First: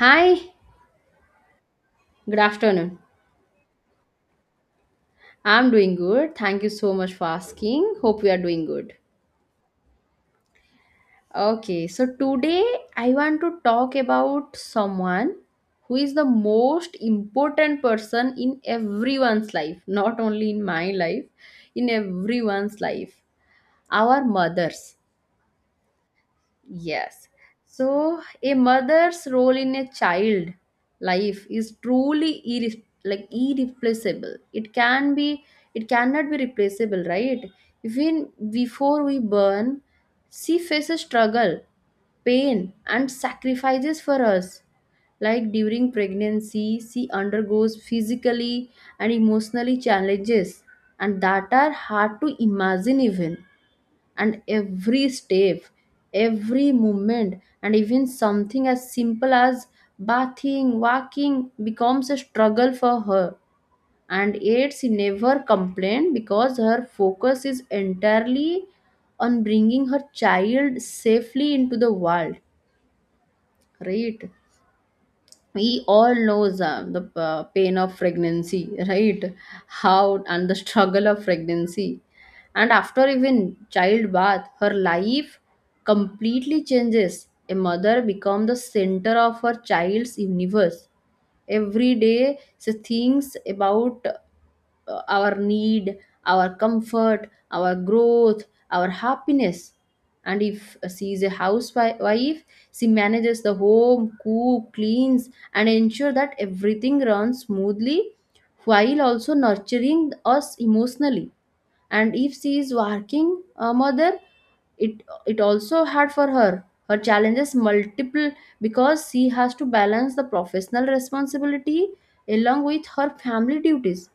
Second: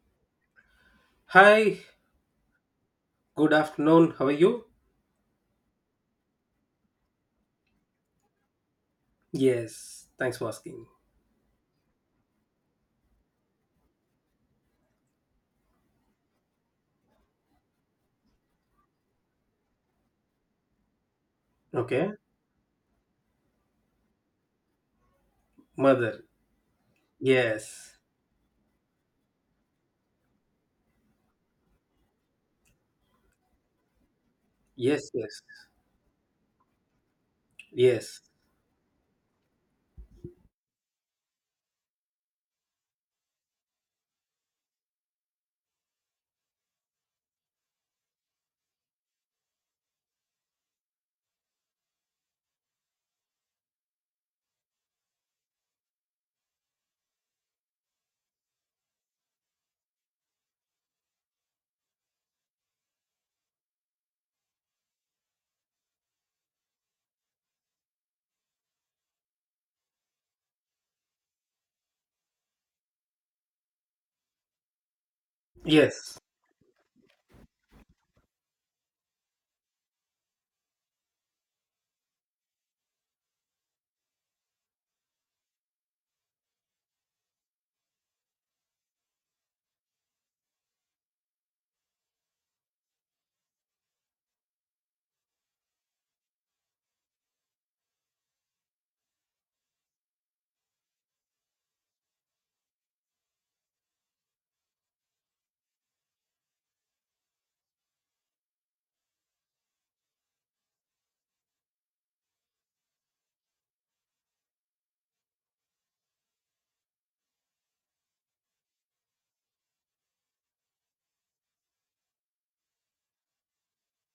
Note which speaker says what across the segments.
Speaker 1: Hi,
Speaker 2: Hi,
Speaker 1: good afternoon.
Speaker 2: good afternoon. How are you?
Speaker 1: I'm doing good. Thank you so much for asking. Hope we are doing good.
Speaker 2: Yes, thanks for asking.
Speaker 1: Okay, so today I want to talk about someone who is the most important person in everyone's life, not only in my life, in
Speaker 2: Okay,
Speaker 1: everyone's life. Our mothers.
Speaker 2: mother.
Speaker 1: Yes.
Speaker 2: Yes,
Speaker 1: So a mother's role in a child life is truly irreplaceable.
Speaker 2: yes, yes,
Speaker 1: It cannot be replaceable, right?
Speaker 2: yes,
Speaker 1: Even before we burn, she faces struggle, pain and sacrifices for us. Like during pregnancy, she undergoes physically and emotionally challenges and that are hard to imagine even, and every step, every movement, and even something as simple as bathing, walking becomes a struggle for her. And yet she never complained because her focus is entirely on bringing her child safely into the world, right? We all
Speaker 2: yes,
Speaker 1: knows the pain of pregnancy, right? How and the struggle of pregnancy, and after even childbirth her life completely changes. A mother becomes the center of her child's universe. Every day she thinks about our need, our comfort, our growth, our happiness. And if she is a housewife, she manages the home, cook, cleans, and ensure that everything runs smoothly while also nurturing us emotionally. And if she is working a mother, it also hard for her. Her challenges multiple because she has to balance the professional responsibility along with her family duties.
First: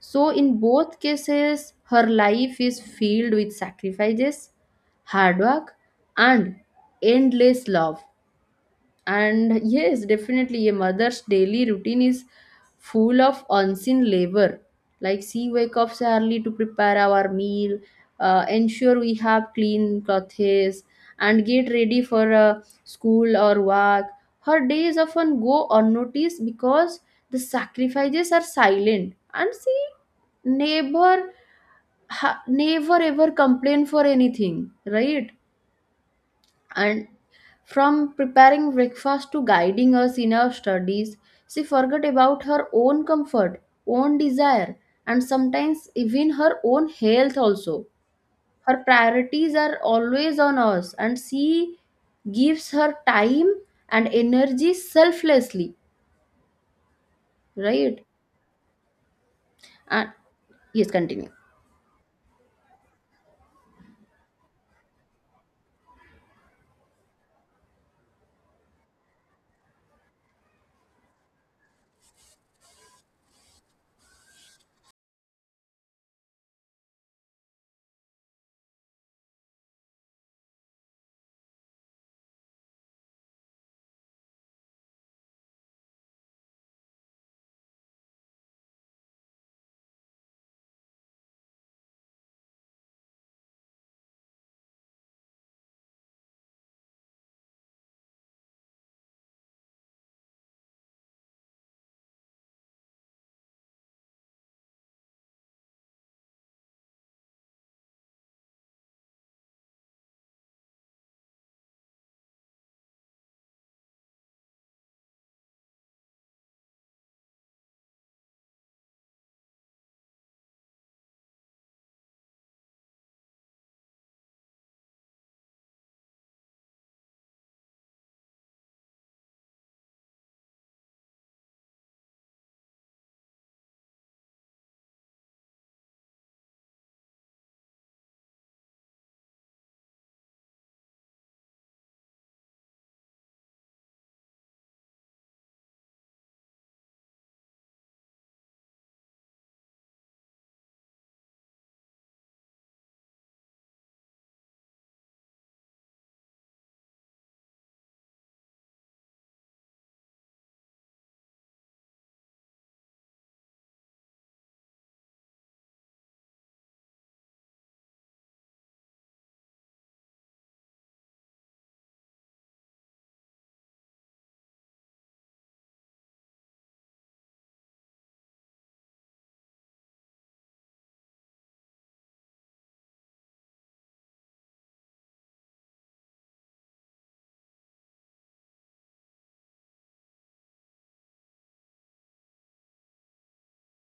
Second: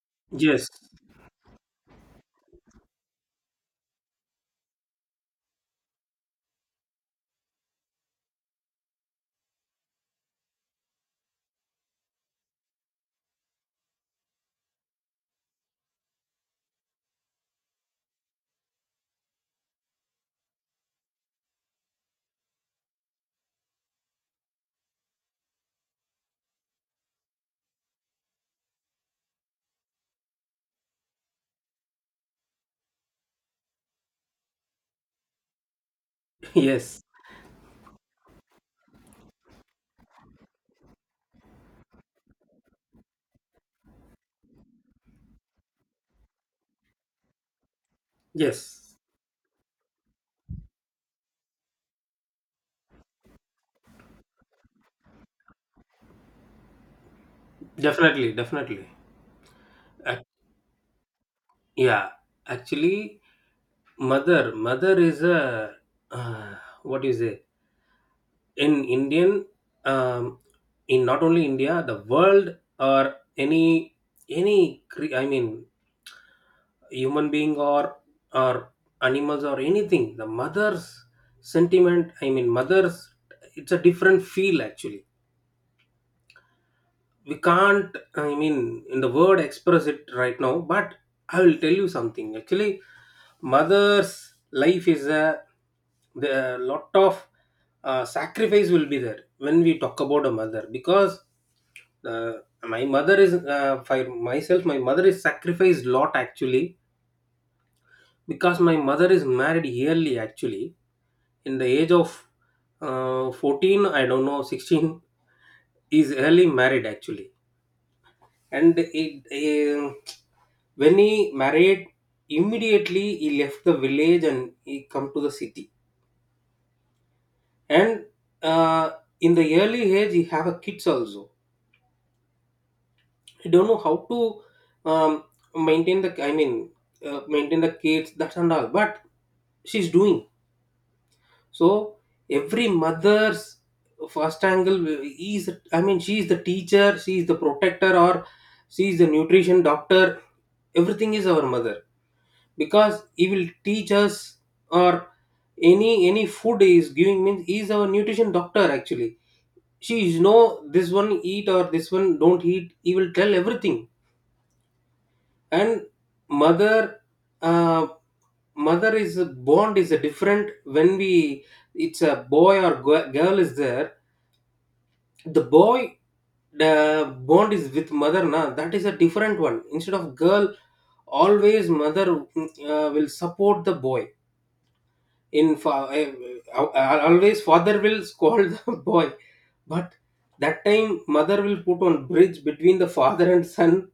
Speaker 1: So, in
Speaker 2: yes,
Speaker 1: both cases, her life is filled with sacrifices, hard work, and endless love. And yes, definitely a mother's daily routine is full of unseen labor. Like she wake up so early to prepare our meal, ensure we have clean clothes, and get ready for school or work. Her days often go unnoticed because the sacrifices are silent, and she never, never ever complain for anything, right?
Speaker 2: yes,
Speaker 1: And from preparing breakfast to guiding us in our studies, she forgot about her own comfort, own desire, and sometimes even her own health also. Her
Speaker 2: yes.
Speaker 1: priorities are always on us, and she gives her time and energy selflessly, right?
Speaker 2: Definitely, definitely.
Speaker 1: And
Speaker 2: Ac-
Speaker 1: yes, continue.
Speaker 2: yeah, actually, mother is a, uh, what do you say? In Indian, um, in not only India, the world, or I mean, human being, or animals, or anything, the mother's sentiment. I mean, mother's. It's a different feel actually, we can't, I mean, in the word express it right now, but I will tell you something actually. Mother's life is a the lot of sacrifice will be there when we talk about a mother, because uh, my mother is, for myself, my mother is sacrificed lot actually, because my mother is married yearly actually in the age of 14, I don't know, 16, is early married actually. And it, um, when he married, immediately he left the village and he come to the city. And uh, in the early age he have a kids also. He don't know how to, um, maintain the, maintain the kids that and all, but she's doing. So every mother's first angle is, I mean, she is the teacher, she is the protector, or she is the nutrition doctor. Everything is our mother, because he will teach us, or any food he is giving means he is our nutrition doctor actually. She is, no, this one eat or this one don't eat, he will tell everything. And mother uh, mother is a bond, is a different when we, it's a boy or girl is there. The boy, the bond is with mother na, that is a different one instead of girl. Always mother will support the boy. In fa- I- Always father will scold the boy, but that time mother will put on bridge between the father and son.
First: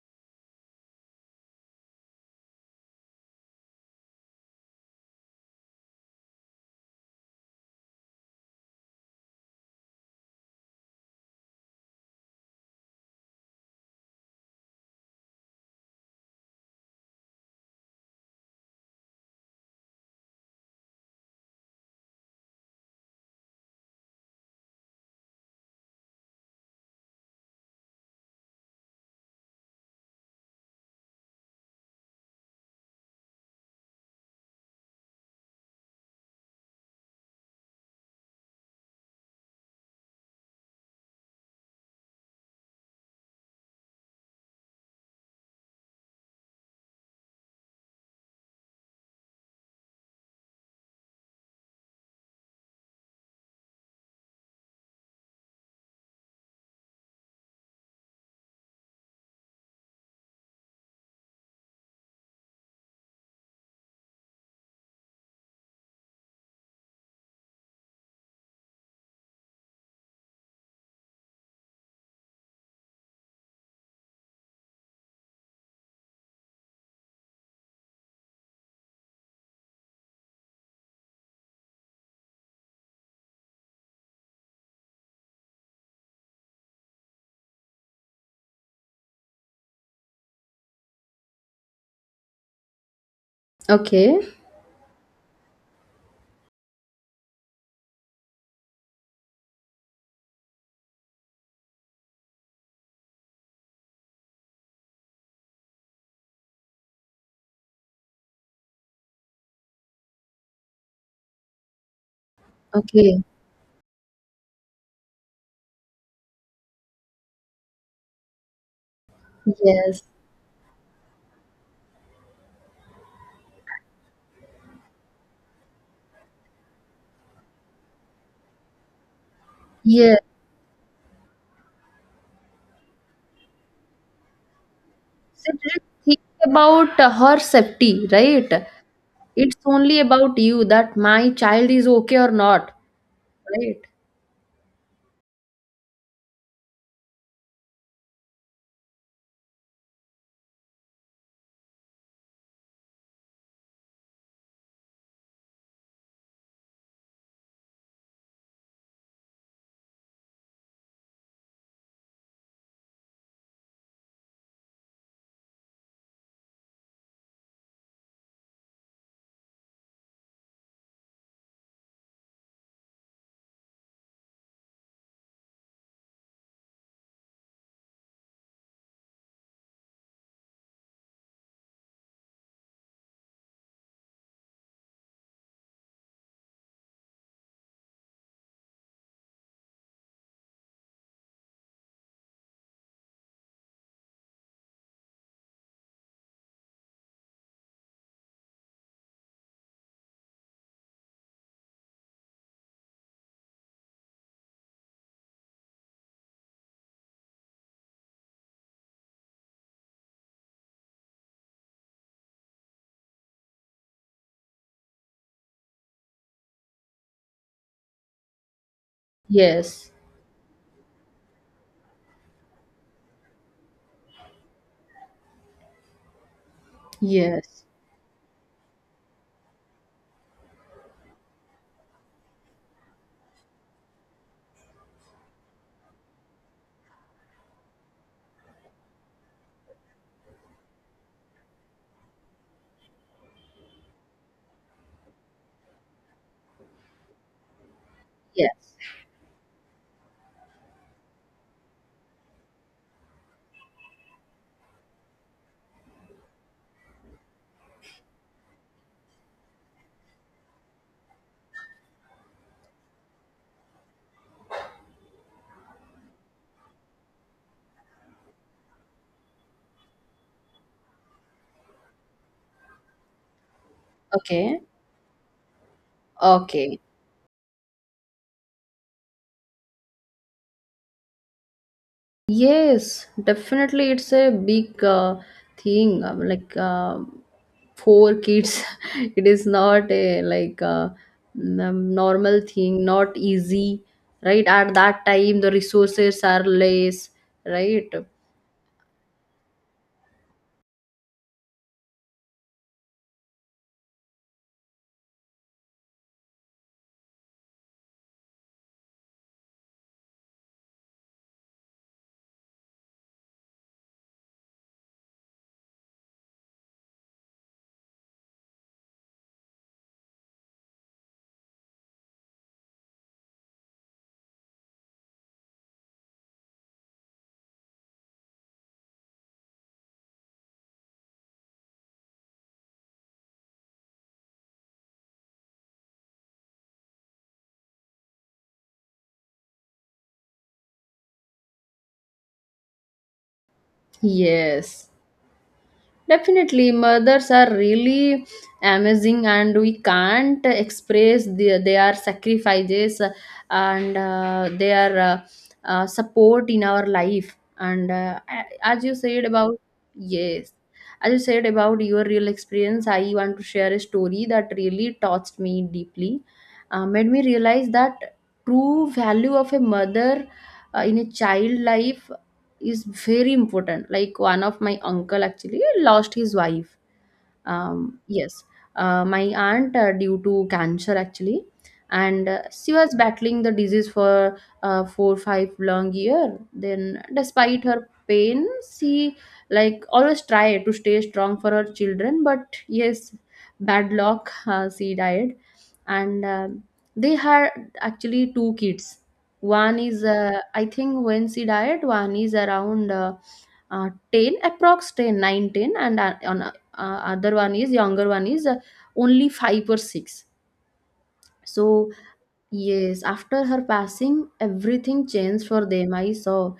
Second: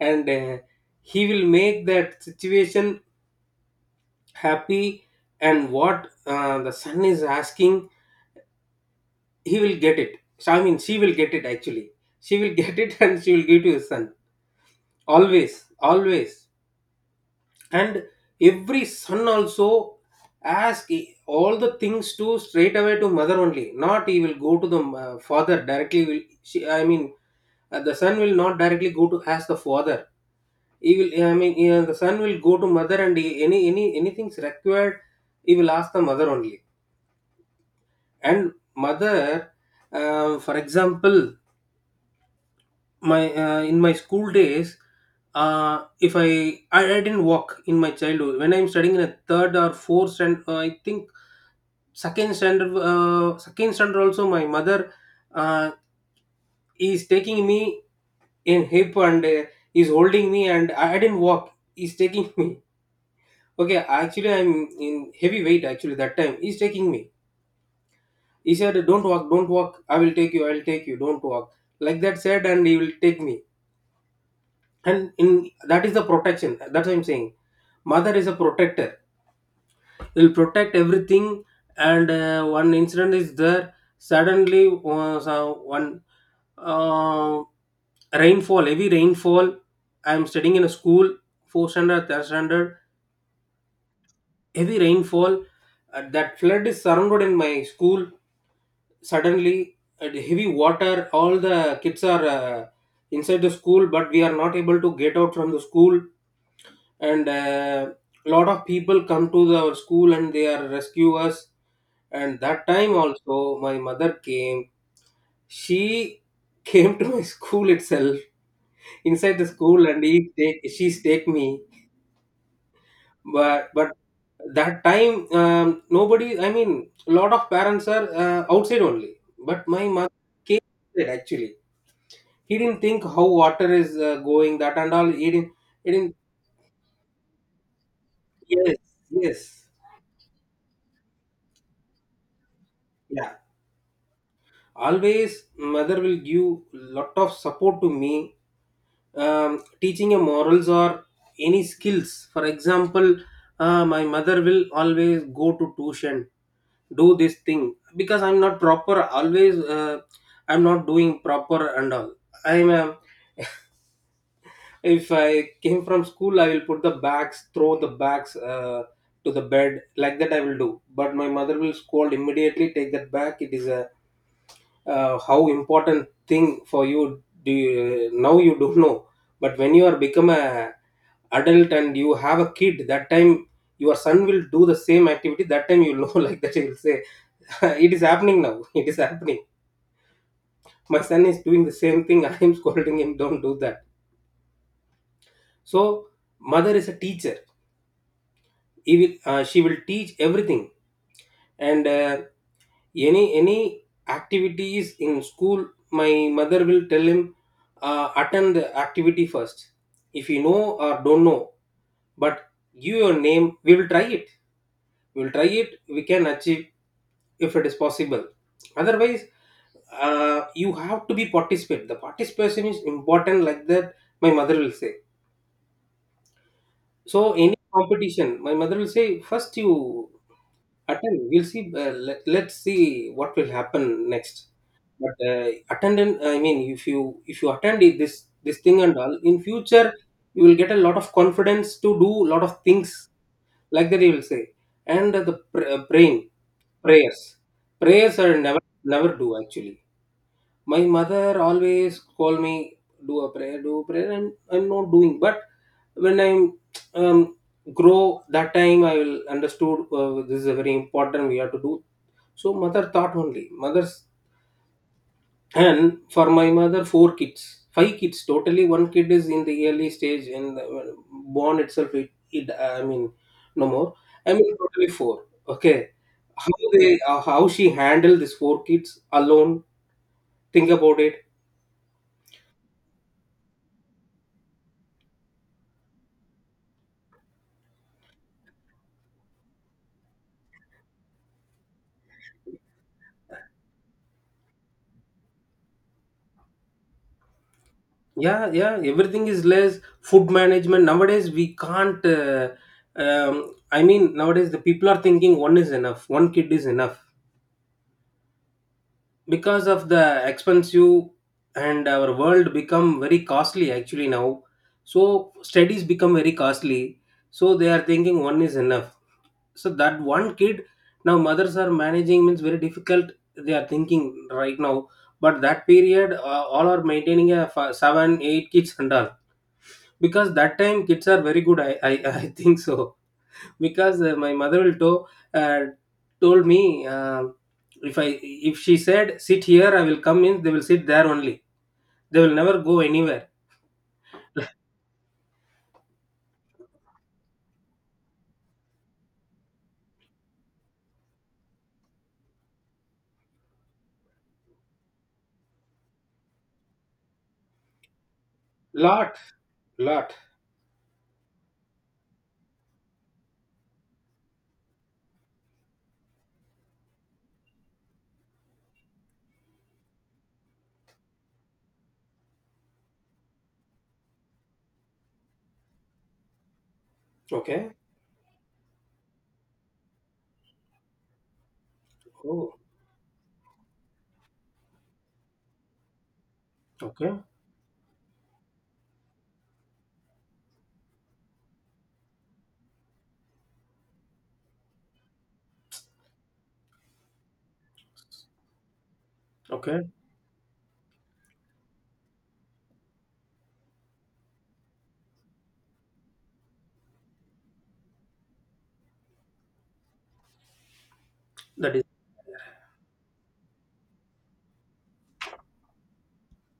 Speaker 2: And he will make that situation happy. And what, the son is asking, he will get it. So, I mean, she will get it actually. She will get it, and she will give to his son. Always, always. And every son also ask all the things to straight away to mother only, not he will go to the father directly. Will I mean, the son will not directly go to ask the father. He will, I mean, the son will go to mother, and he, any anything's required, he will ask the mother only. And mother, for example, my, in my school days, if I didn't walk in my childhood when I'm studying in a third or fourth standard, I think second standard, second standard also my mother uh, is taking me in hip, and is holding me, and I didn't walk, he's taking me okay. Actually, I'm in heavy weight actually, that time he's taking me. He said, don't walk, don't walk, I will take you, I'll take you, don't walk, like that said. And he will take me. And in that is the protection, that's what I'm saying. Mother is a protector, will protect everything. And one incident is there. Suddenly, so one uh, rainfall heavy rainfall, I'm studying in a school, fourth standard, third standard,
Speaker 1: Okay,
Speaker 2: heavy rainfall. That flood is surrounded in my school suddenly. The heavy water, all the kids are inside the school, but we are not able to get out from the school. And a lot of people come to our school, and they are rescue us. And that time
Speaker 1: okay,
Speaker 2: also my mother came. She came to my school itself, inside the school.
Speaker 1: yes,
Speaker 2: And he take she's take me. But that time, nobody, I mean, a lot of parents are outside only, but my
Speaker 1: yes.
Speaker 2: mother came inside actually. He didn't think how water is going that and all,
Speaker 1: She didn't
Speaker 2: he didn't.
Speaker 1: think about her safety, right?
Speaker 2: Yes,
Speaker 1: It's
Speaker 2: yes,
Speaker 1: only about you that my child is okay or not,
Speaker 2: yeah.
Speaker 1: right?
Speaker 2: Always mother will give lot of support to me, teaching a morals or any skills. For example, my mother will always go to tuition, do this thing, because I'm not proper always, I'm not doing proper and all. I'm a, if I came from school, I will put the bags, throw the bags to the bed. Like that, I will do. But my mother will scold immediately. Take that back. It is a, how important thing for you, do you, now you don't know. But when you are become a adult and you have a kid, that time your son will do the same activity. That time you know, like that he will say, it is happening now, it is happening. My son is doing the same thing, I am scolding him, don't do that. So mother is a teacher. She will teach everything. And any activities in school, my mother will tell him, attend the activity first, if you know or don't know, but give your name. We will try it, we will try it, we can achieve, if it is possible. Otherwise,
Speaker 1: Yes,
Speaker 2: you have to be participate, the participation is important, like that my mother will say. So any
Speaker 1: yes,
Speaker 2: competition, my mother will say, first you attend, we'll see. Let's see what will happen next. But attendant, I mean, if you attend this thing and all, in future, you will get a lot of confidence to do a lot of things, like that you will say. And the pr- praying prayers prayers are never,
Speaker 1: yes.
Speaker 2: never do actually. My mother always call me, do a prayer, do a prayer, and I'm not doing. But when I'm, um, grow, that time I will understood, this is a very important, we have to do. So mother thought only mother's. And for my mother, four kids, five kids totally, one kid is in the early stage, and born itself, it I mean, no more. I mean,
Speaker 1: Okay,
Speaker 2: totally four. Okay, how
Speaker 1: okay.
Speaker 2: they, how she handled these four kids alone, think about it.
Speaker 1: Yes, definitely, it's a big thing. Like four kids, it is not a like normal thing, not easy, right? At that time, the resources are less, right?
Speaker 2: Yeah, yeah, everything is less, food management. Nowadays we can't, I mean, nowadays the people are thinking one is enough, one kid is enough, because of the expensive. And our world become very costly actually now. So studies become very costly, so they are thinking one is enough. So that one kid, now mothers are managing means very difficult, they are thinking right now. But that period, all are maintaining a seven eight kids and all, because that time kids are very good, I, I think so. Because my mother will to uh, told me, if I if she said sit here, I will come in, they will sit there only, they will never go anywhere.
Speaker 1: Yes, definitely, mothers are really amazing, and we can't express their sacrifices and their support in our life. And as you
Speaker 2: Lot,
Speaker 1: said about,
Speaker 2: lot.
Speaker 1: yes, as you said about your real experience, I want to share a story that really touched me deeply, made me realize that true value of a mother in a child life is very important. Like one of my uncle actually lost his wife,
Speaker 2: Okay,
Speaker 1: yes, my aunt due to cancer actually, and
Speaker 2: oh,
Speaker 1: she was battling the disease for four five long year. Then,
Speaker 2: okay.
Speaker 1: despite her pain, she like always try to stay strong for her children. But yes, bad luck, she died, and they had actually two kids. One
Speaker 2: Okay,
Speaker 1: is I think when she died, one is around. 10 approx 10 nine ten, and on other one is younger one is only 5 or 6.
Speaker 2: that is.
Speaker 1: So yes, after her passing, everything changed for them. I saw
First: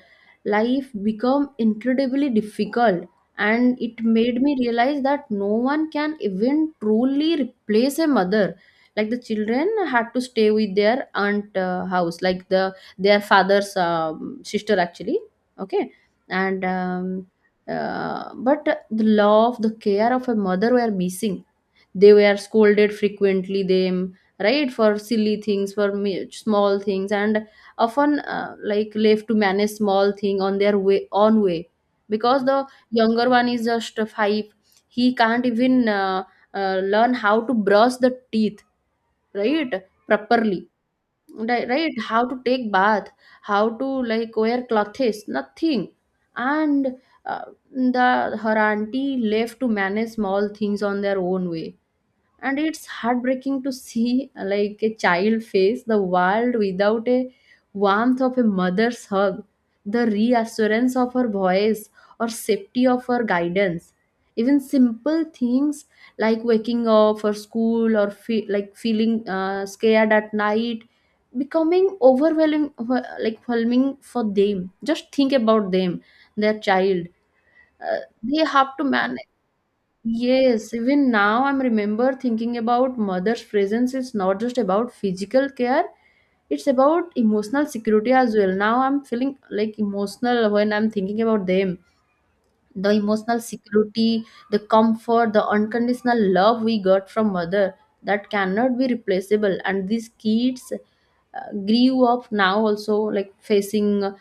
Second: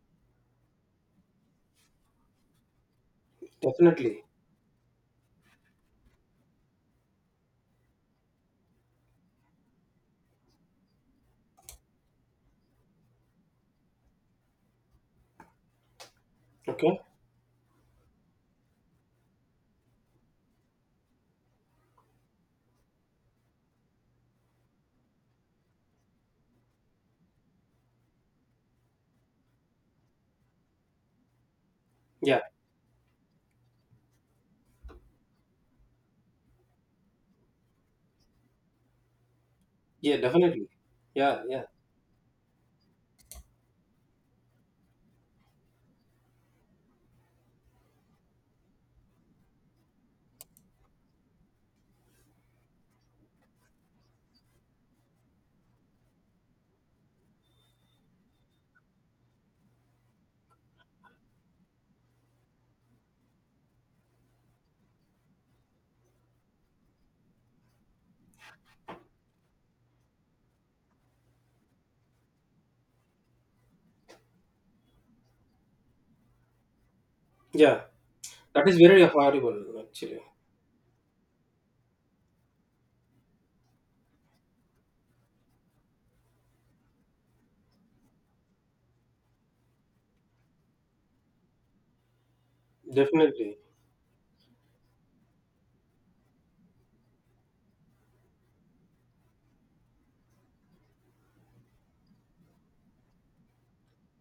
Speaker 1: life become incredibly difficult, and it
Speaker 2: Definitely.
Speaker 1: made me realize that no one can even truly replace a mother. Like the children had to stay with their aunt house, like the their father's sister actually. Okay, and
Speaker 2: Okay.
Speaker 1: but the love, the care of a mother were missing. They were scolded frequently them, right, for silly things, for small things, and often like left to manage small thing on their way own way
Speaker 2: Yeah,
Speaker 1: because the younger one is just five, he can't even learn how to brush the teeth, right,
Speaker 2: yeah,
Speaker 1: properly.
Speaker 2: definitely. Yeah, yeah,
Speaker 1: Right, how to take bath, how to like wear clothes, nothing. And uh, the her auntie left to manage small things on their own way, and it's heartbreaking to see like a child face the world without a warmth of a mother's hug, the reassurance of her voice, or safety of her guidance. Even simple things like waking up for school or like feeling scared at night becoming overwhelming, like overwhelming for them. Just think about them, their child,
Speaker 2: yeah.
Speaker 1: uh, they
Speaker 2: That
Speaker 1: have
Speaker 2: is
Speaker 1: to
Speaker 2: very
Speaker 1: manage.
Speaker 2: horrible actually.
Speaker 1: Yes, even now I'm remember thinking about mother's presence. It's not just about physical care, it's about emotional security as well. Now I'm feeling like emotional when I'm thinking about them, the emotional
Speaker 2: Definitely,
Speaker 1: security, the comfort, the unconditional love we got from mother, that cannot be replaceable. And these kids grew up now also like facing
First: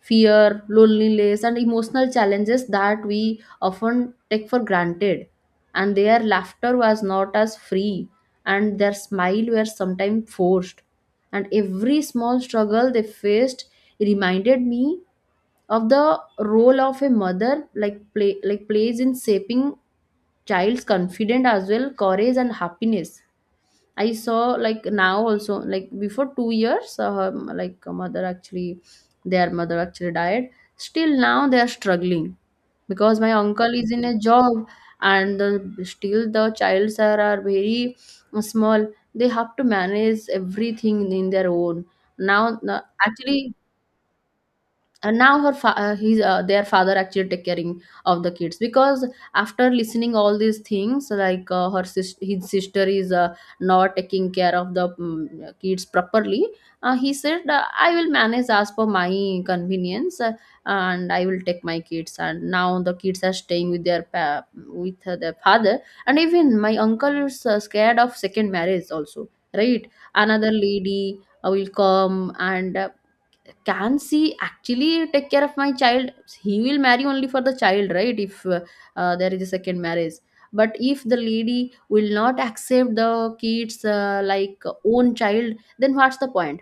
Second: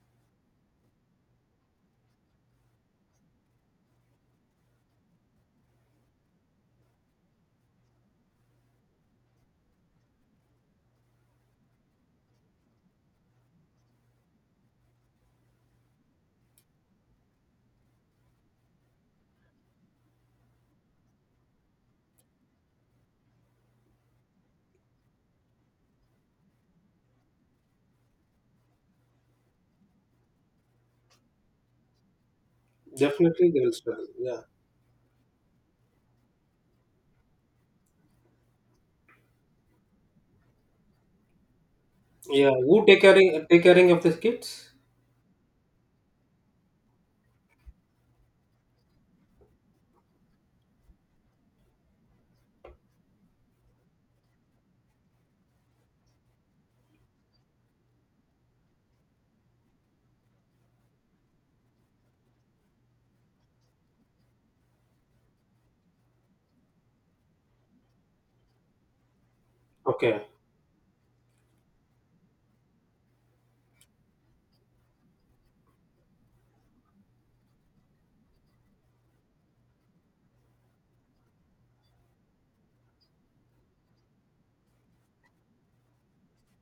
Speaker 1: fear, loneliness and emotional challenges that we often take for granted. And their laughter was not as free, and their smile were sometimes forced, and every small struggle they faced reminded me of the role of a mother like plays in shaping child's confidence as well, courage and happiness. I saw like now also, like before 2 years her mother actually, their mother actually died. Still now they are struggling because my
Speaker 2: definitely they will
Speaker 1: uncle is in
Speaker 2: struggle.
Speaker 1: a
Speaker 2: Yeah,
Speaker 1: job, and still the childs are very small. They have to manage everything in their own,
Speaker 2: yeah, who take care,
Speaker 1: actually.
Speaker 2: take caring of these kids.
Speaker 1: And now her fa- his their father actually take caring of the kids because after listening all these things, like his sister is not taking care of the kids properly. Uh, he said I will manage as per my convenience and I will take my kids, and now the kids are staying with with their father. And even my uncle is scared of second marriage also, right?
Speaker 2: Okay.
Speaker 1: Another lady will come, and can she actually take care of my child? He will marry only for the child, right? If there is a second marriage, but if the lady will not accept the kids like own child, then what's the point,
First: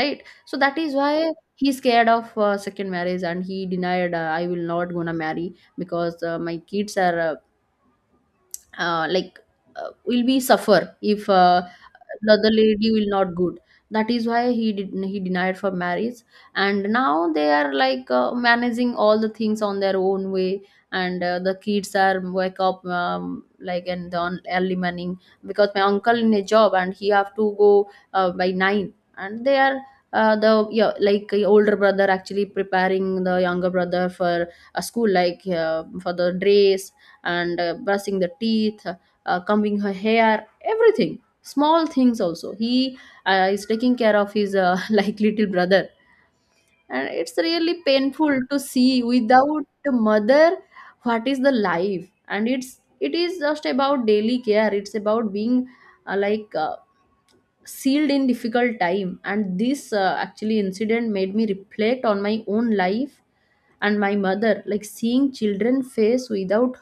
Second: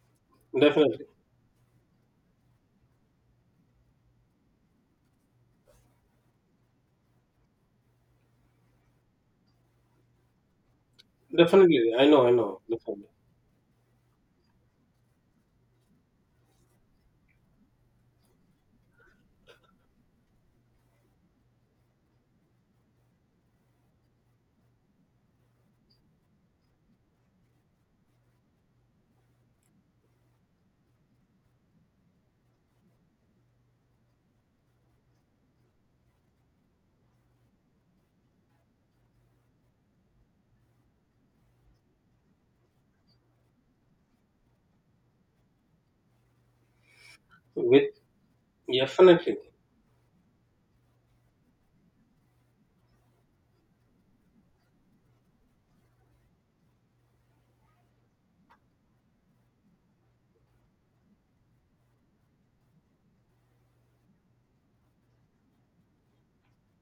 Speaker 1: right? So that is
Speaker 2: Definitely,
Speaker 1: why he's scared of second marriage, and he denied I will not gonna marry because my kids are like will be suffer if
Speaker 2: definitely, I know, I
Speaker 1: the other
Speaker 2: know,
Speaker 1: lady
Speaker 2: definitely.
Speaker 1: will not good. That is why he denied for marriage. And now they are like managing all the things on their own way. And the kids are wake up like and on early morning because my uncle in a job and he have to go by 9, and they are the yeah, like older brother actually preparing the younger brother for a school, like for the dress and brushing the teeth, combing her hair, everything. Small things also. He is taking care of his like little brother, and it's really
Speaker 2: With
Speaker 1: painful to see
Speaker 2: definitely,
Speaker 1: without the mother what is the life. And it's it is just about daily care. It's about being like. Sealed in difficult time. And this actually incident made me reflect on my own life and my mother, like seeing children face without —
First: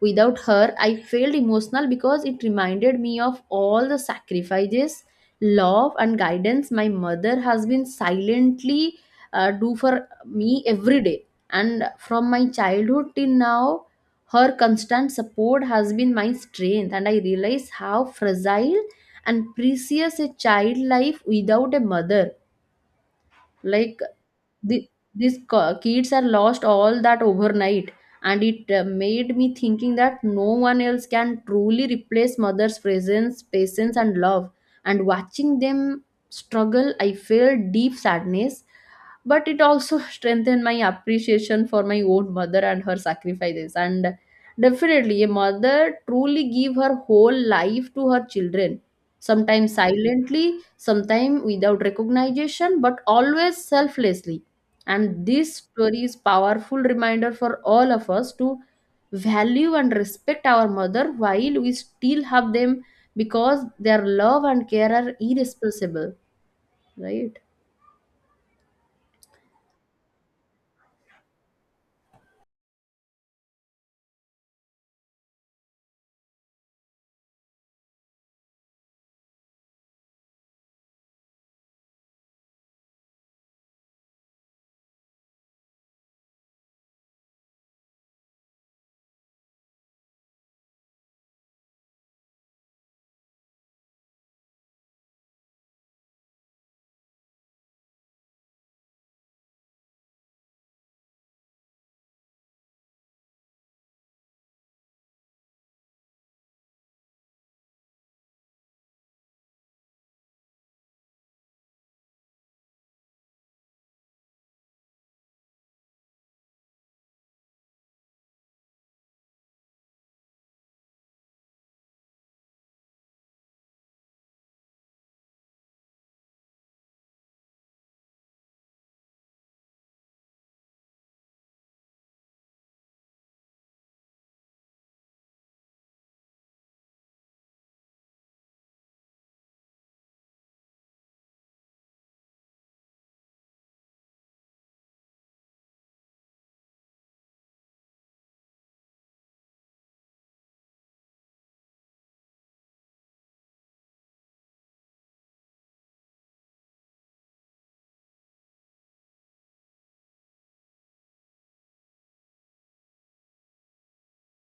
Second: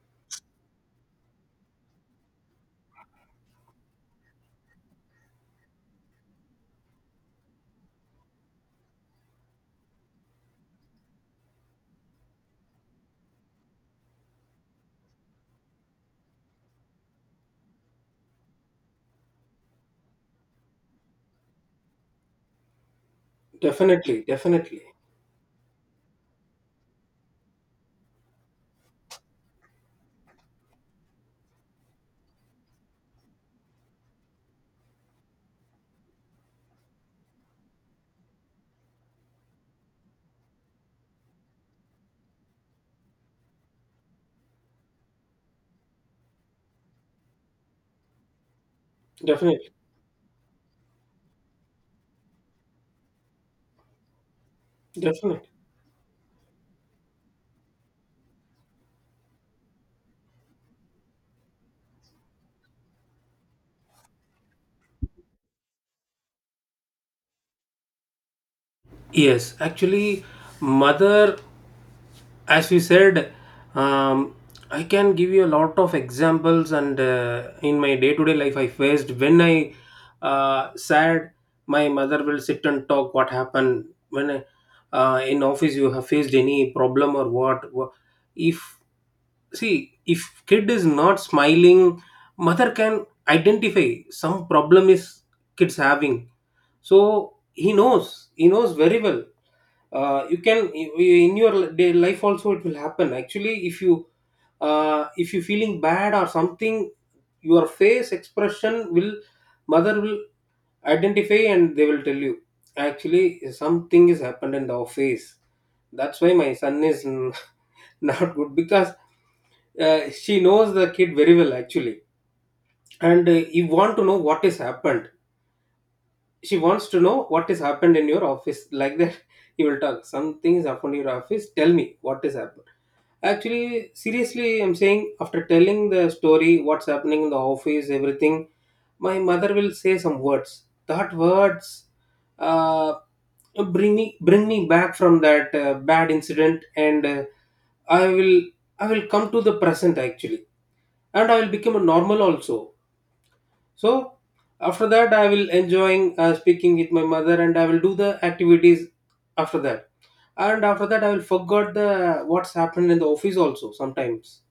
Speaker 1: without her, I felt emotional because it reminded me of all the sacrifices, love, and guidance my mother has been silently do for me every day. And from my childhood till now, her constant support has been my strength, and I realize how fragile and precious a child life without a mother. Like
Speaker 2: definitely, definitely,
Speaker 1: the, these kids are lost all that overnight, and it made me thinking that no one else can truly replace mother's presence, patience and love. And watching them struggle, I felt deep sadness, but it also strengthened my appreciation for my own mother and her sacrifices. And definitely a mother truly give her whole life to her children,
Speaker 2: definitely,
Speaker 1: sometimes silently, sometimes without recognition, but always selflessly. And
Speaker 2: definitely.
Speaker 1: this story is powerful reminder for all of us to value and respect our mother while we still have them, because their love and care are irrepressible, right?
Speaker 2: Yes, actually, mother, as we said, um, I can give you a lot of examples, and in my day to day life, I faced. When I, sad, my mother will sit and talk, what happened, when I, in office you have faced any problem or what. If, see if kid is not smiling, mother can identify some problem is kids having, so he knows, he knows very well. You can, in your day life also, it will happen actually. If you feeling bad or something, your face expression will, mother will identify, and they will tell you actually, something is happened in the office, that's why my son is not good. Because she knows the kid very well actually. And you want to know what is happened, she wants to know what has happened in your office. Like that, you will talk, something has happened in your office, tell me what has happened. Actually, seriously, I'm saying, after telling the story what's happening in the office, everything, my mother will say some words. That words, uh, bring me back from that bad incident, and i will I will come to the present actually. And I will become a normal also. So after that, I will enjoying speaking with my mother, and I will do the activities after that. And after that, I will forget the what's happened in the office also sometimes,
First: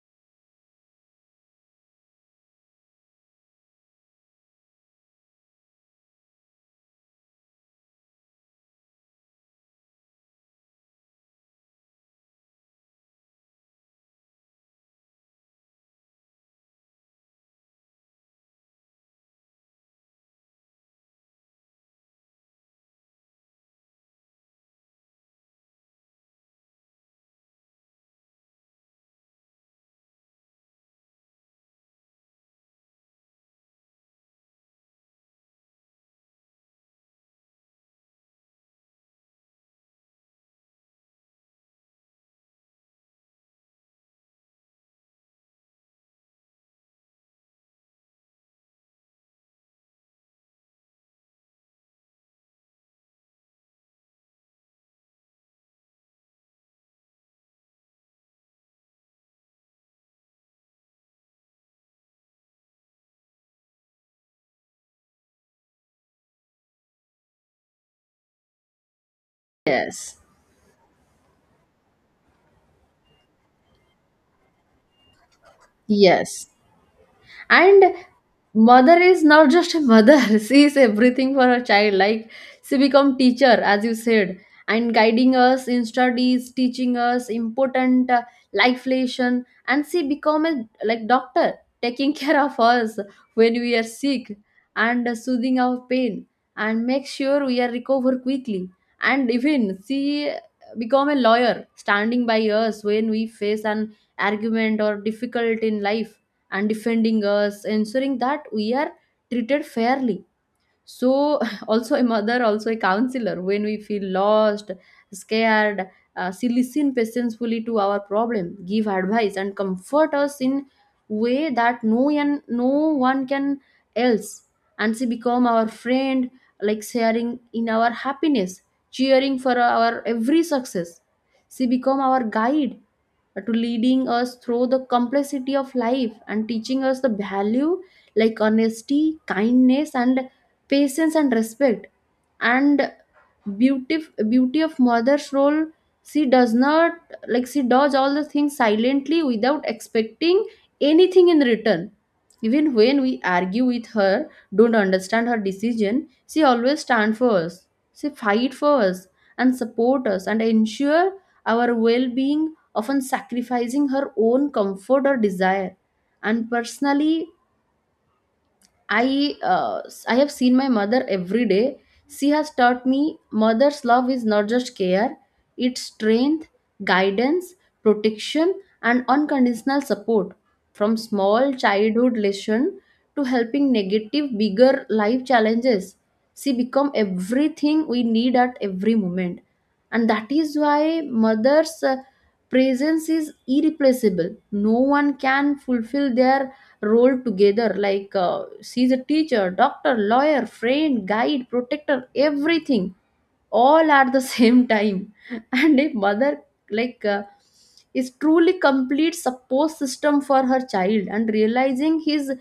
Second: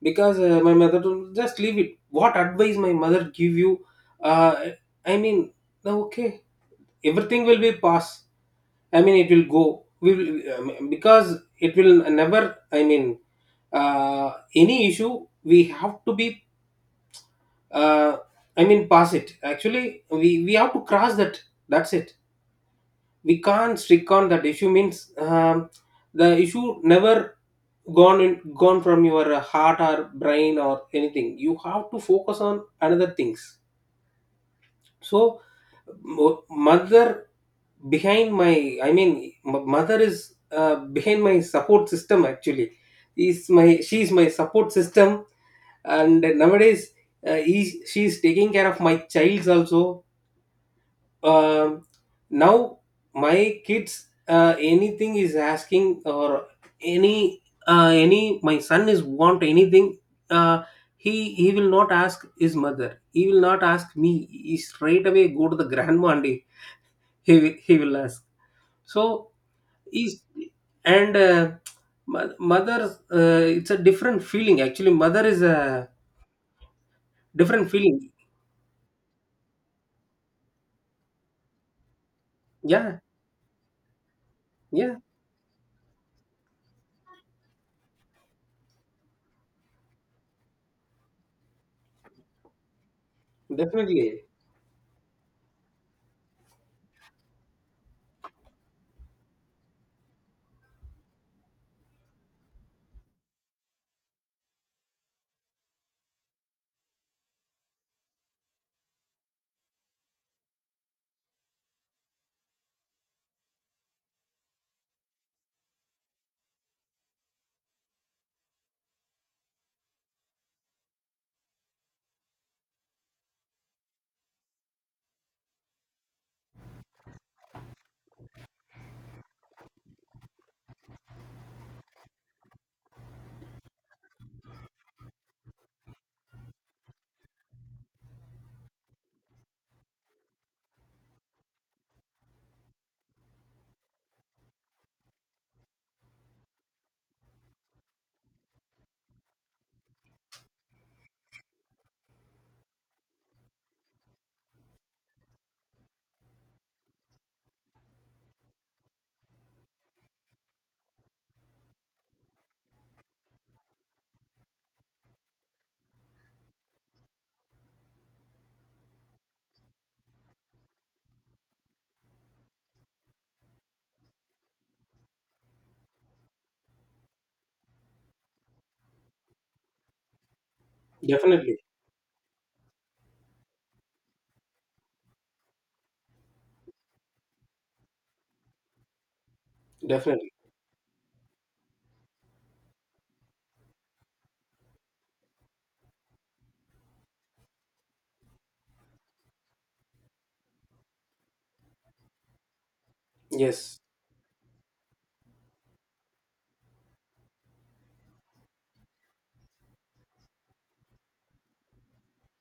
Speaker 2: because my mother told, just leave it. What advice my mother give you? Uh, I mean, no, okay, everything will be pass. I mean, it will go. We will, because it will never. I mean, any issue we have to be uh, I mean, pass it. Actually, we have to cross that. That's it. We can't stick on that issue. Means the issue never gone in, gone from your heart or brain or anything. You have to focus on another things. So, mother behind my, I mean, mother is behind my support system actually, is my, she is my support system. And nowadays, he, she is taking care of my childs also. Um Now my kids, anything is asking, or any, any, my son is want anything. uh, he will not ask his mother, he will not ask me, he straight away go to the grandma and he will ask. So
Speaker 1: Yes.
Speaker 2: is. And mother, it's a different feeling. Actually, mother is a
Speaker 1: Yes.
Speaker 2: different
Speaker 1: And
Speaker 2: feeling.
Speaker 1: mother is not just a mother she is everything for her child. Like, she
Speaker 2: Yeah,
Speaker 1: become teacher, as you said, and
Speaker 2: yeah.
Speaker 1: guiding us in studies, teaching us important life lesson. And she become a like doctor taking care of us when we are
Speaker 2: Definitely,
Speaker 1: sick, and soothing our pain and make sure we are recover quickly. And even she become a lawyer, standing by us when we face an argument or difficult in life, and defending us, ensuring that we are treated fairly. So, also a mother, also a counselor when we feel lost, scared. She listen patiently to our problem, give advice and comfort us in way that no one can else. And she become our friend, like sharing in our happiness, cheering for our every success. She become our guide, to leading us through the complexity of life and teaching us the value like honesty, kindness and patience and respect. And beauty, beauty of mother's role. She does not, like, she does all the things silently without expecting anything in return. Even when we argue with her, don't understand her decision, she always stands for us, she fight for us and support us and ensure our well-being, often sacrificing her own comfort or desire. And personally, I have seen my mother every day. She has taught me mother's love is not just care, it's strength, guidance, protection, and unconditional support. From small
Speaker 2: definitely,
Speaker 1: childhood lesson to helping negative bigger life challenges, she become everything we need at every moment, and that
Speaker 2: definitely.
Speaker 1: is why mother's presence is irreplaceable. No one can fulfill their role together like, she's a teacher, doctor, lawyer, friend, guide, protector, everything
Speaker 2: Yes,
Speaker 1: all at the same time. And a mother, like uh, is truly complete support system for her child, and realizing his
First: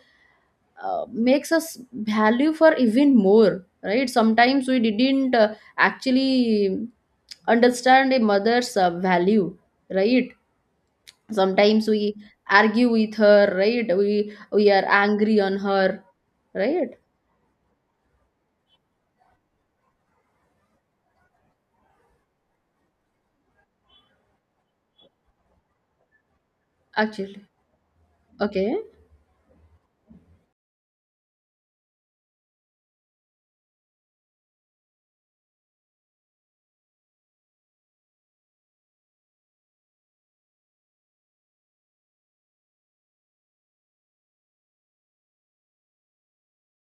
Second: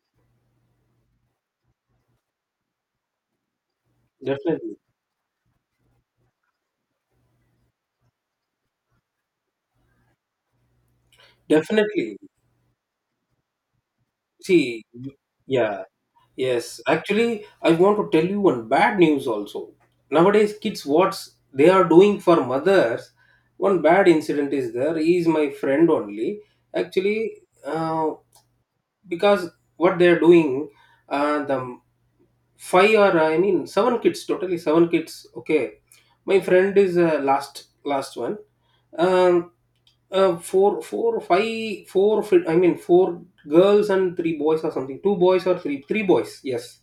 Speaker 1: makes us value for even more, right? Sometimes
Speaker 2: definitely,
Speaker 1: we didn't actually understand a mother's value, right? Sometimes we
Speaker 2: definitely.
Speaker 1: argue with her, right? We are
Speaker 2: See.
Speaker 1: angry on
Speaker 2: Yeah.
Speaker 1: her,
Speaker 2: Yes,
Speaker 1: right?
Speaker 2: actually I want to tell you one bad news also. Nowadays kids, what they are doing for mothers. One bad incident is there, he is my friend only. Actually,
Speaker 1: Actually,
Speaker 2: uh,
Speaker 1: okay.
Speaker 2: because what they're doing, the five, or I mean, seven kids, totally seven kids, okay. My friend is last one. um four or five, four, I mean, four girls and three boys, or something. Two boys, or three boys. Yes,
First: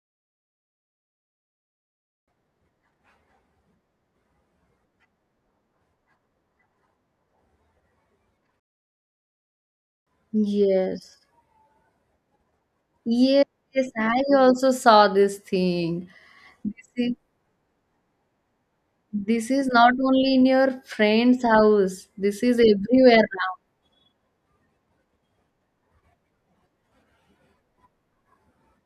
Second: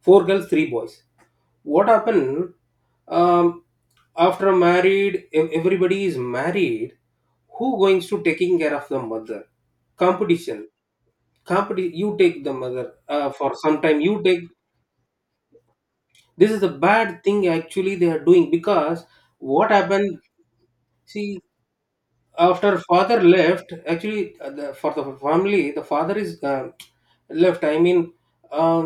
Speaker 2: four girls, three boys. What happened? um, After married, everybody is married. Who going to taking care of the mother? Competition,
Speaker 1: Yes,
Speaker 2: competition. You take the mother,
Speaker 1: yes,
Speaker 2: for some
Speaker 1: yes,
Speaker 2: time you
Speaker 1: I
Speaker 2: take.
Speaker 1: also saw this thing.
Speaker 2: This is a
Speaker 1: This
Speaker 2: bad
Speaker 1: is,
Speaker 2: thing actually they are doing, because
Speaker 1: this is
Speaker 2: what
Speaker 1: not
Speaker 2: happened,
Speaker 1: only in your
Speaker 2: see,
Speaker 1: friend's house, this is
Speaker 2: after father
Speaker 1: everywhere now.
Speaker 2: left actually, the, for the family, the father is left, I mean, um,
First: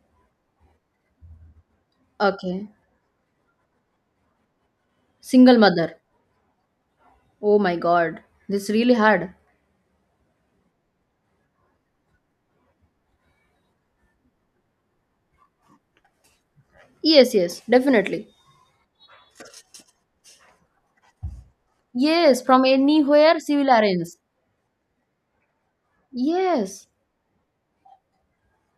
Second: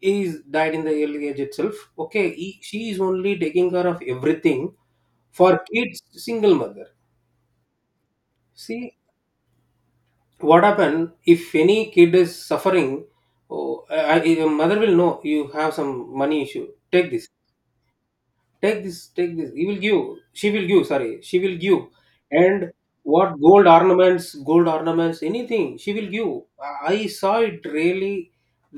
Speaker 2: he's died in the early age itself. Okay, he,
Speaker 1: Okay.
Speaker 2: she is only taking care of everything for
Speaker 1: Single mother.
Speaker 2: kids. Single mother.
Speaker 1: Oh my god, this is really
Speaker 2: See
Speaker 1: hard.
Speaker 2: what happen if any kid is suffering. Oh, mother will know. You have some money issue, take this.
Speaker 1: Yes, yes, definitely.
Speaker 2: Take this, take this, he will give. She will give, sorry, she will give.
Speaker 1: Yes, from
Speaker 2: And what,
Speaker 1: anywhere she
Speaker 2: gold
Speaker 1: will arrange.
Speaker 2: ornaments, gold ornaments, anything she will give. i
Speaker 1: Yes.
Speaker 2: I saw it really.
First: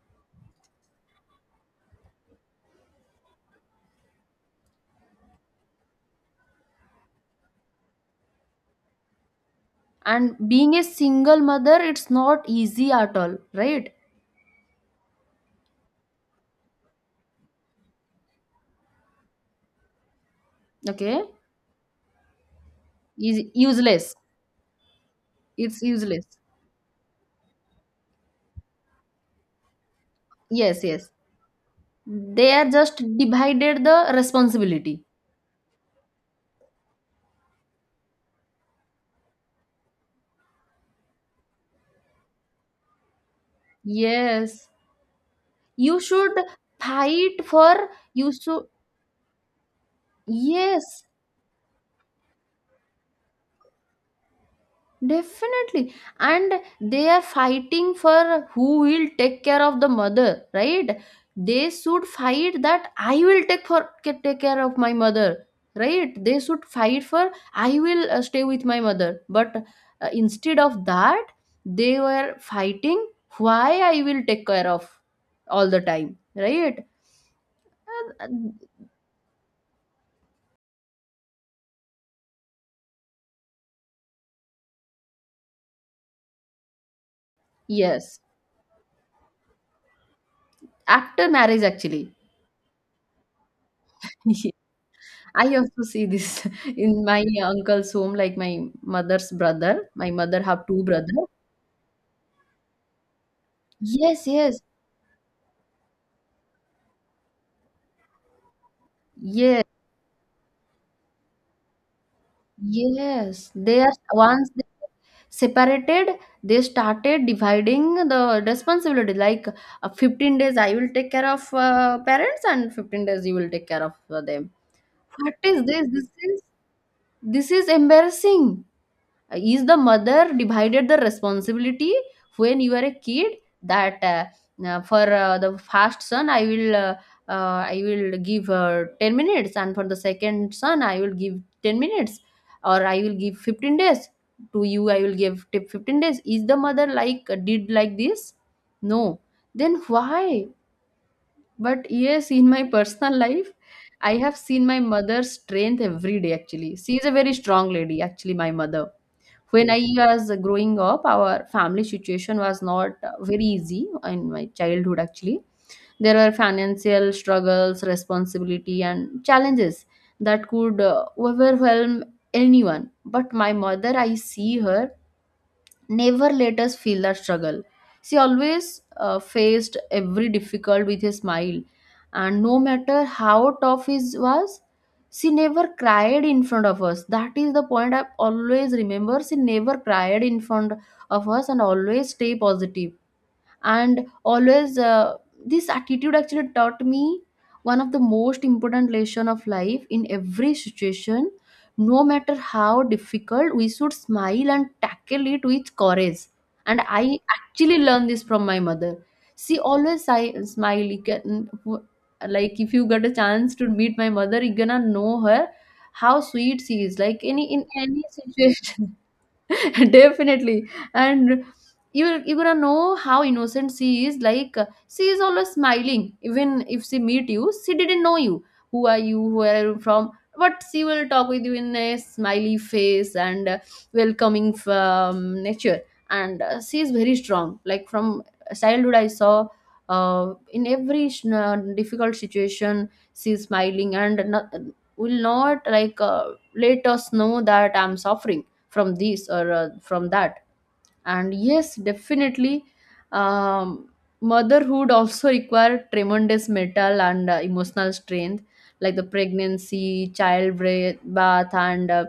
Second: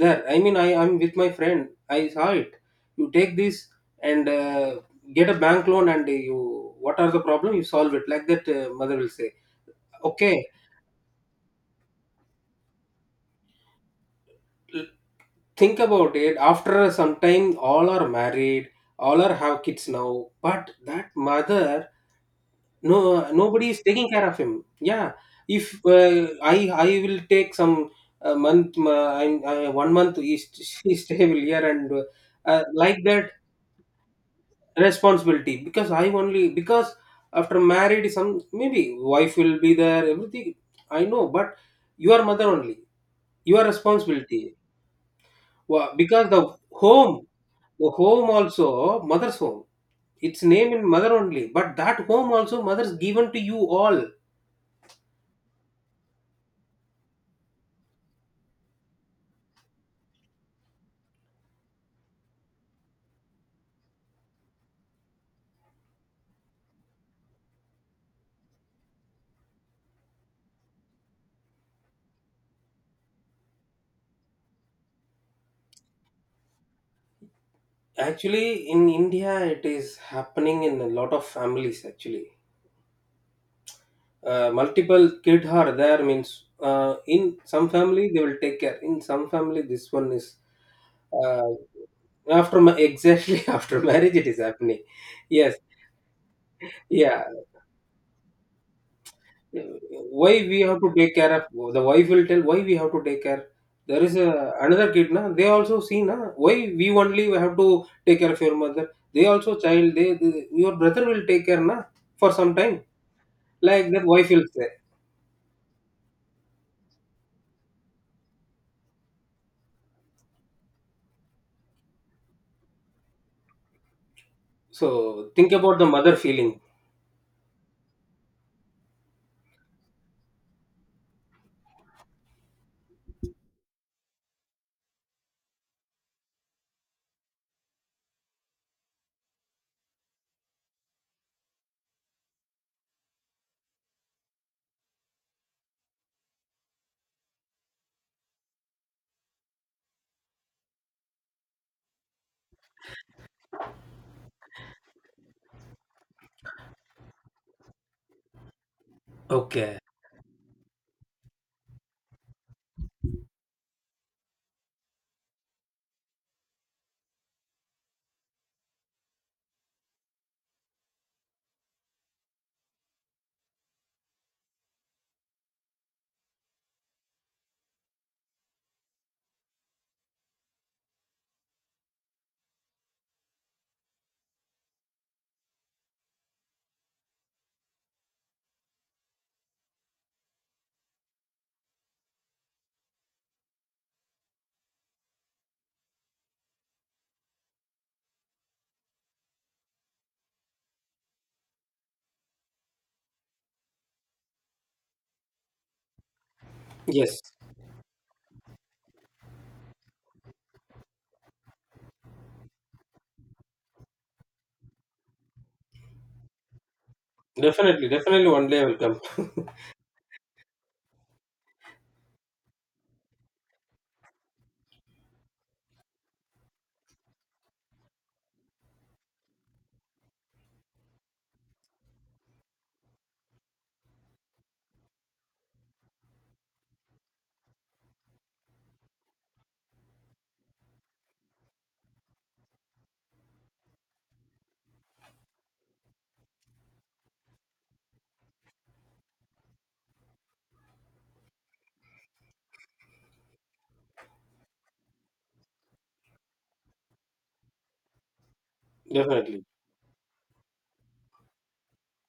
Speaker 2: There, I mean, I'm with my friend, I saw it. You take this, and get a bank loan, and you, what are the problem, you solve it, like that, mother will say. Okay.
Speaker 1: And being a single mother, it's not easy at all, right?
Speaker 2: l- think about it. After some time, all are married, all are have kids now, but that
Speaker 1: Okay.
Speaker 2: mother, no,
Speaker 1: Is
Speaker 2: nobody is taking
Speaker 1: useless.
Speaker 2: care of him. Yeah, if
Speaker 1: It's
Speaker 2: uh,
Speaker 1: useless.
Speaker 2: i I will take some month, one month he,
Speaker 1: Yes,
Speaker 2: he
Speaker 1: yes,
Speaker 2: stay will here, and
Speaker 1: they are just
Speaker 2: like that
Speaker 1: divided the responsibility.
Speaker 2: responsibility, because I only, because after married, some, maybe wife will be there, everything, I know, but your mother only, your responsibility.
Speaker 1: Yes, you
Speaker 2: Because
Speaker 1: should
Speaker 2: home
Speaker 1: fight for,
Speaker 2: the
Speaker 1: you
Speaker 2: home
Speaker 1: should.
Speaker 2: also mother's home. Its name in
Speaker 1: Yes.
Speaker 2: mother only, but that home also mother's given to you all.
Speaker 1: Definitely. And they are fighting for who will take care of the mother, right? They should fight that I will take for take care of my mother, right? They should fight for I will stay with my mother. But instead of that, they were fighting why I will take care of all the time, right? Uh, uh,
Speaker 2: Actually, in India, it is happening in a lot of families. Actually, multiple kid are there, means, in some family
Speaker 1: yes,
Speaker 2: they will take care. In some family, this one is
Speaker 1: after
Speaker 2: uh,
Speaker 1: marriage actually.
Speaker 2: after exactly after marriage it is happening.
Speaker 1: I
Speaker 2: Yes,
Speaker 1: also see this in my
Speaker 2: yeah.
Speaker 1: uncle's home, like my mother's brother. My
Speaker 2: Why
Speaker 1: mother
Speaker 2: we
Speaker 1: have
Speaker 2: have
Speaker 1: two
Speaker 2: to take
Speaker 1: brothers.
Speaker 2: care of, the wife will tell, why we have to take care. There is
Speaker 1: Yes,
Speaker 2: a,
Speaker 1: yes,
Speaker 2: another kid na, they also see na, why we only have to take care of your mother. They also
Speaker 1: yes,
Speaker 2: child. They your brother will take care na for some time,
Speaker 1: yes. They
Speaker 2: like
Speaker 1: are
Speaker 2: that wife will
Speaker 1: once they
Speaker 2: say.
Speaker 1: separated, they started dividing the responsibility. Like 15 days I will take care of parents, and 15 days you will take care of them.
Speaker 2: So
Speaker 1: What
Speaker 2: think
Speaker 1: is
Speaker 2: about
Speaker 1: this?
Speaker 2: the
Speaker 1: This
Speaker 2: mother
Speaker 1: is,
Speaker 2: feeling.
Speaker 1: this is embarrassing. Is the mother divided the responsibility when you are a kid, that for the first son I will I will give 10 minutes, and for the second son I will give 10 minutes, or I will give 15 days to you, I will give 15 days? Is the mother like did like this? No. Then why? But yes, in my personal life, I have seen my mother's strength every day. Actually, she is a very strong lady, actually, my mother. When I
Speaker 2: Okay.
Speaker 1: was growing up, our family situation was not very easy in my childhood. Actually, there were financial struggles, responsibility and challenges that could overwhelm anyone. But my mother, I see her, never let us feel our struggle. She always faced every difficult with a smile, and no matter how tough it was, she never cried in front of us. That is the point I always remember. She never cried in front of us and always stay positive, and always, this attitude actually taught me one of the most important lesson of life: in every situation, no matter how difficult, we should smile and tackle it with courage. And I
Speaker 2: Yes,
Speaker 1: actually learned this from my mother. She always smile. You can, like, if you get a chance to meet my mother, you're gonna know her, how sweet she is, like any, in
Speaker 2: definitely,
Speaker 1: any
Speaker 2: definitely, one day I will
Speaker 1: situation.
Speaker 2: come.
Speaker 1: Definitely. And you're gonna know how innocent she is, like she is always smiling. Even if she meet you, she didn't know you, who are you, where are you from, but she will talk with you in a smiley face. And welcoming from nature. And she is very strong. Like, from childhood I saw in every difficult situation, she is smiling and not, will not like let us know that I'm suffering from this or from that. And yes, definitely. um, motherhood also require tremendous mental and emotional strength, like the
Speaker 2: Definitely,
Speaker 1: pregnancy, bath and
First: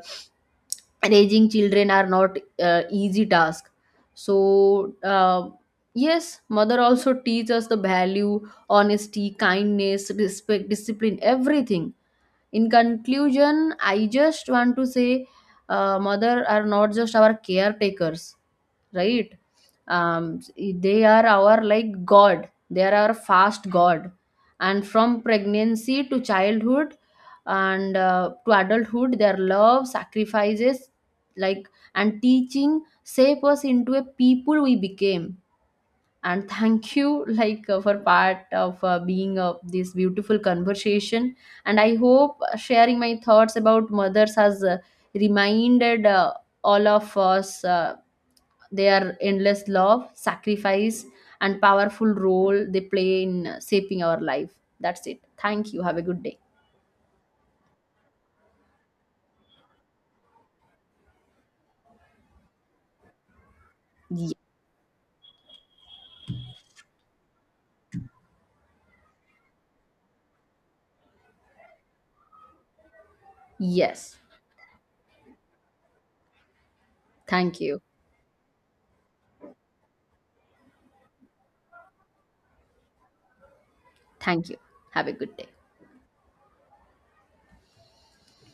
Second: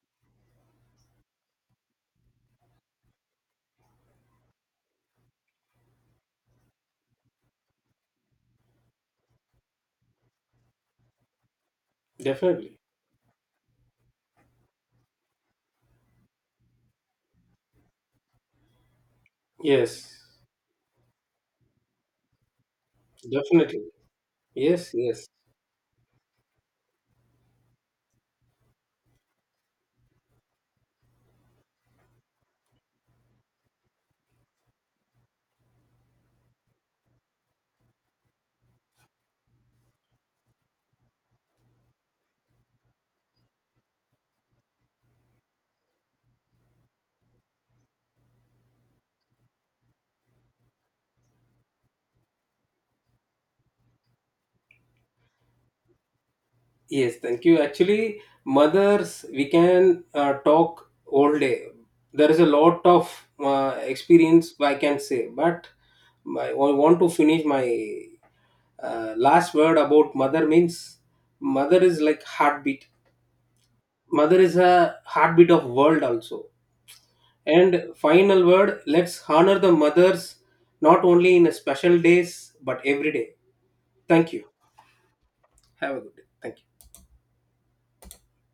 Speaker 1: raising children are not easy task. So, yes, mother also teaches us the value: honesty, kindness, respect, discipline, everything. In
Speaker 2: definitely.
Speaker 1: conclusion, I just want to say, mother are not just our caretakers, right?
Speaker 2: Yes,
Speaker 1: um, they are our like god, they are our fast
Speaker 2: definitely.
Speaker 1: god. And
Speaker 2: Yes,
Speaker 1: from
Speaker 2: yes.
Speaker 1: pregnancy to childhood and to adulthood, their love, sacrifices like, and teaching shape us into a people we became. And thank you, like for part of being this beautiful conversation. And I hope sharing my thoughts about mothers has reminded all of us their endless love, sacrifice and powerful role they play in shaping our life. That's it, thank you, have a good day.
Speaker 2: Yes, thank you. Actually, mothers, we can talk all day. There is a lot of
Speaker 1: Yeah.
Speaker 2: experience I can say, but my, I want to finish my last word about mother, means mother is like heartbeat.
Speaker 1: Yes,
Speaker 2: Mother is a heartbeat of world also.
Speaker 1: thank you.
Speaker 2: And final word, let's honor the mothers, not only in a special days, but every day. Thank you.
Speaker 1: Thank you, have a good day.
Speaker 2: Have a good day. Thank you.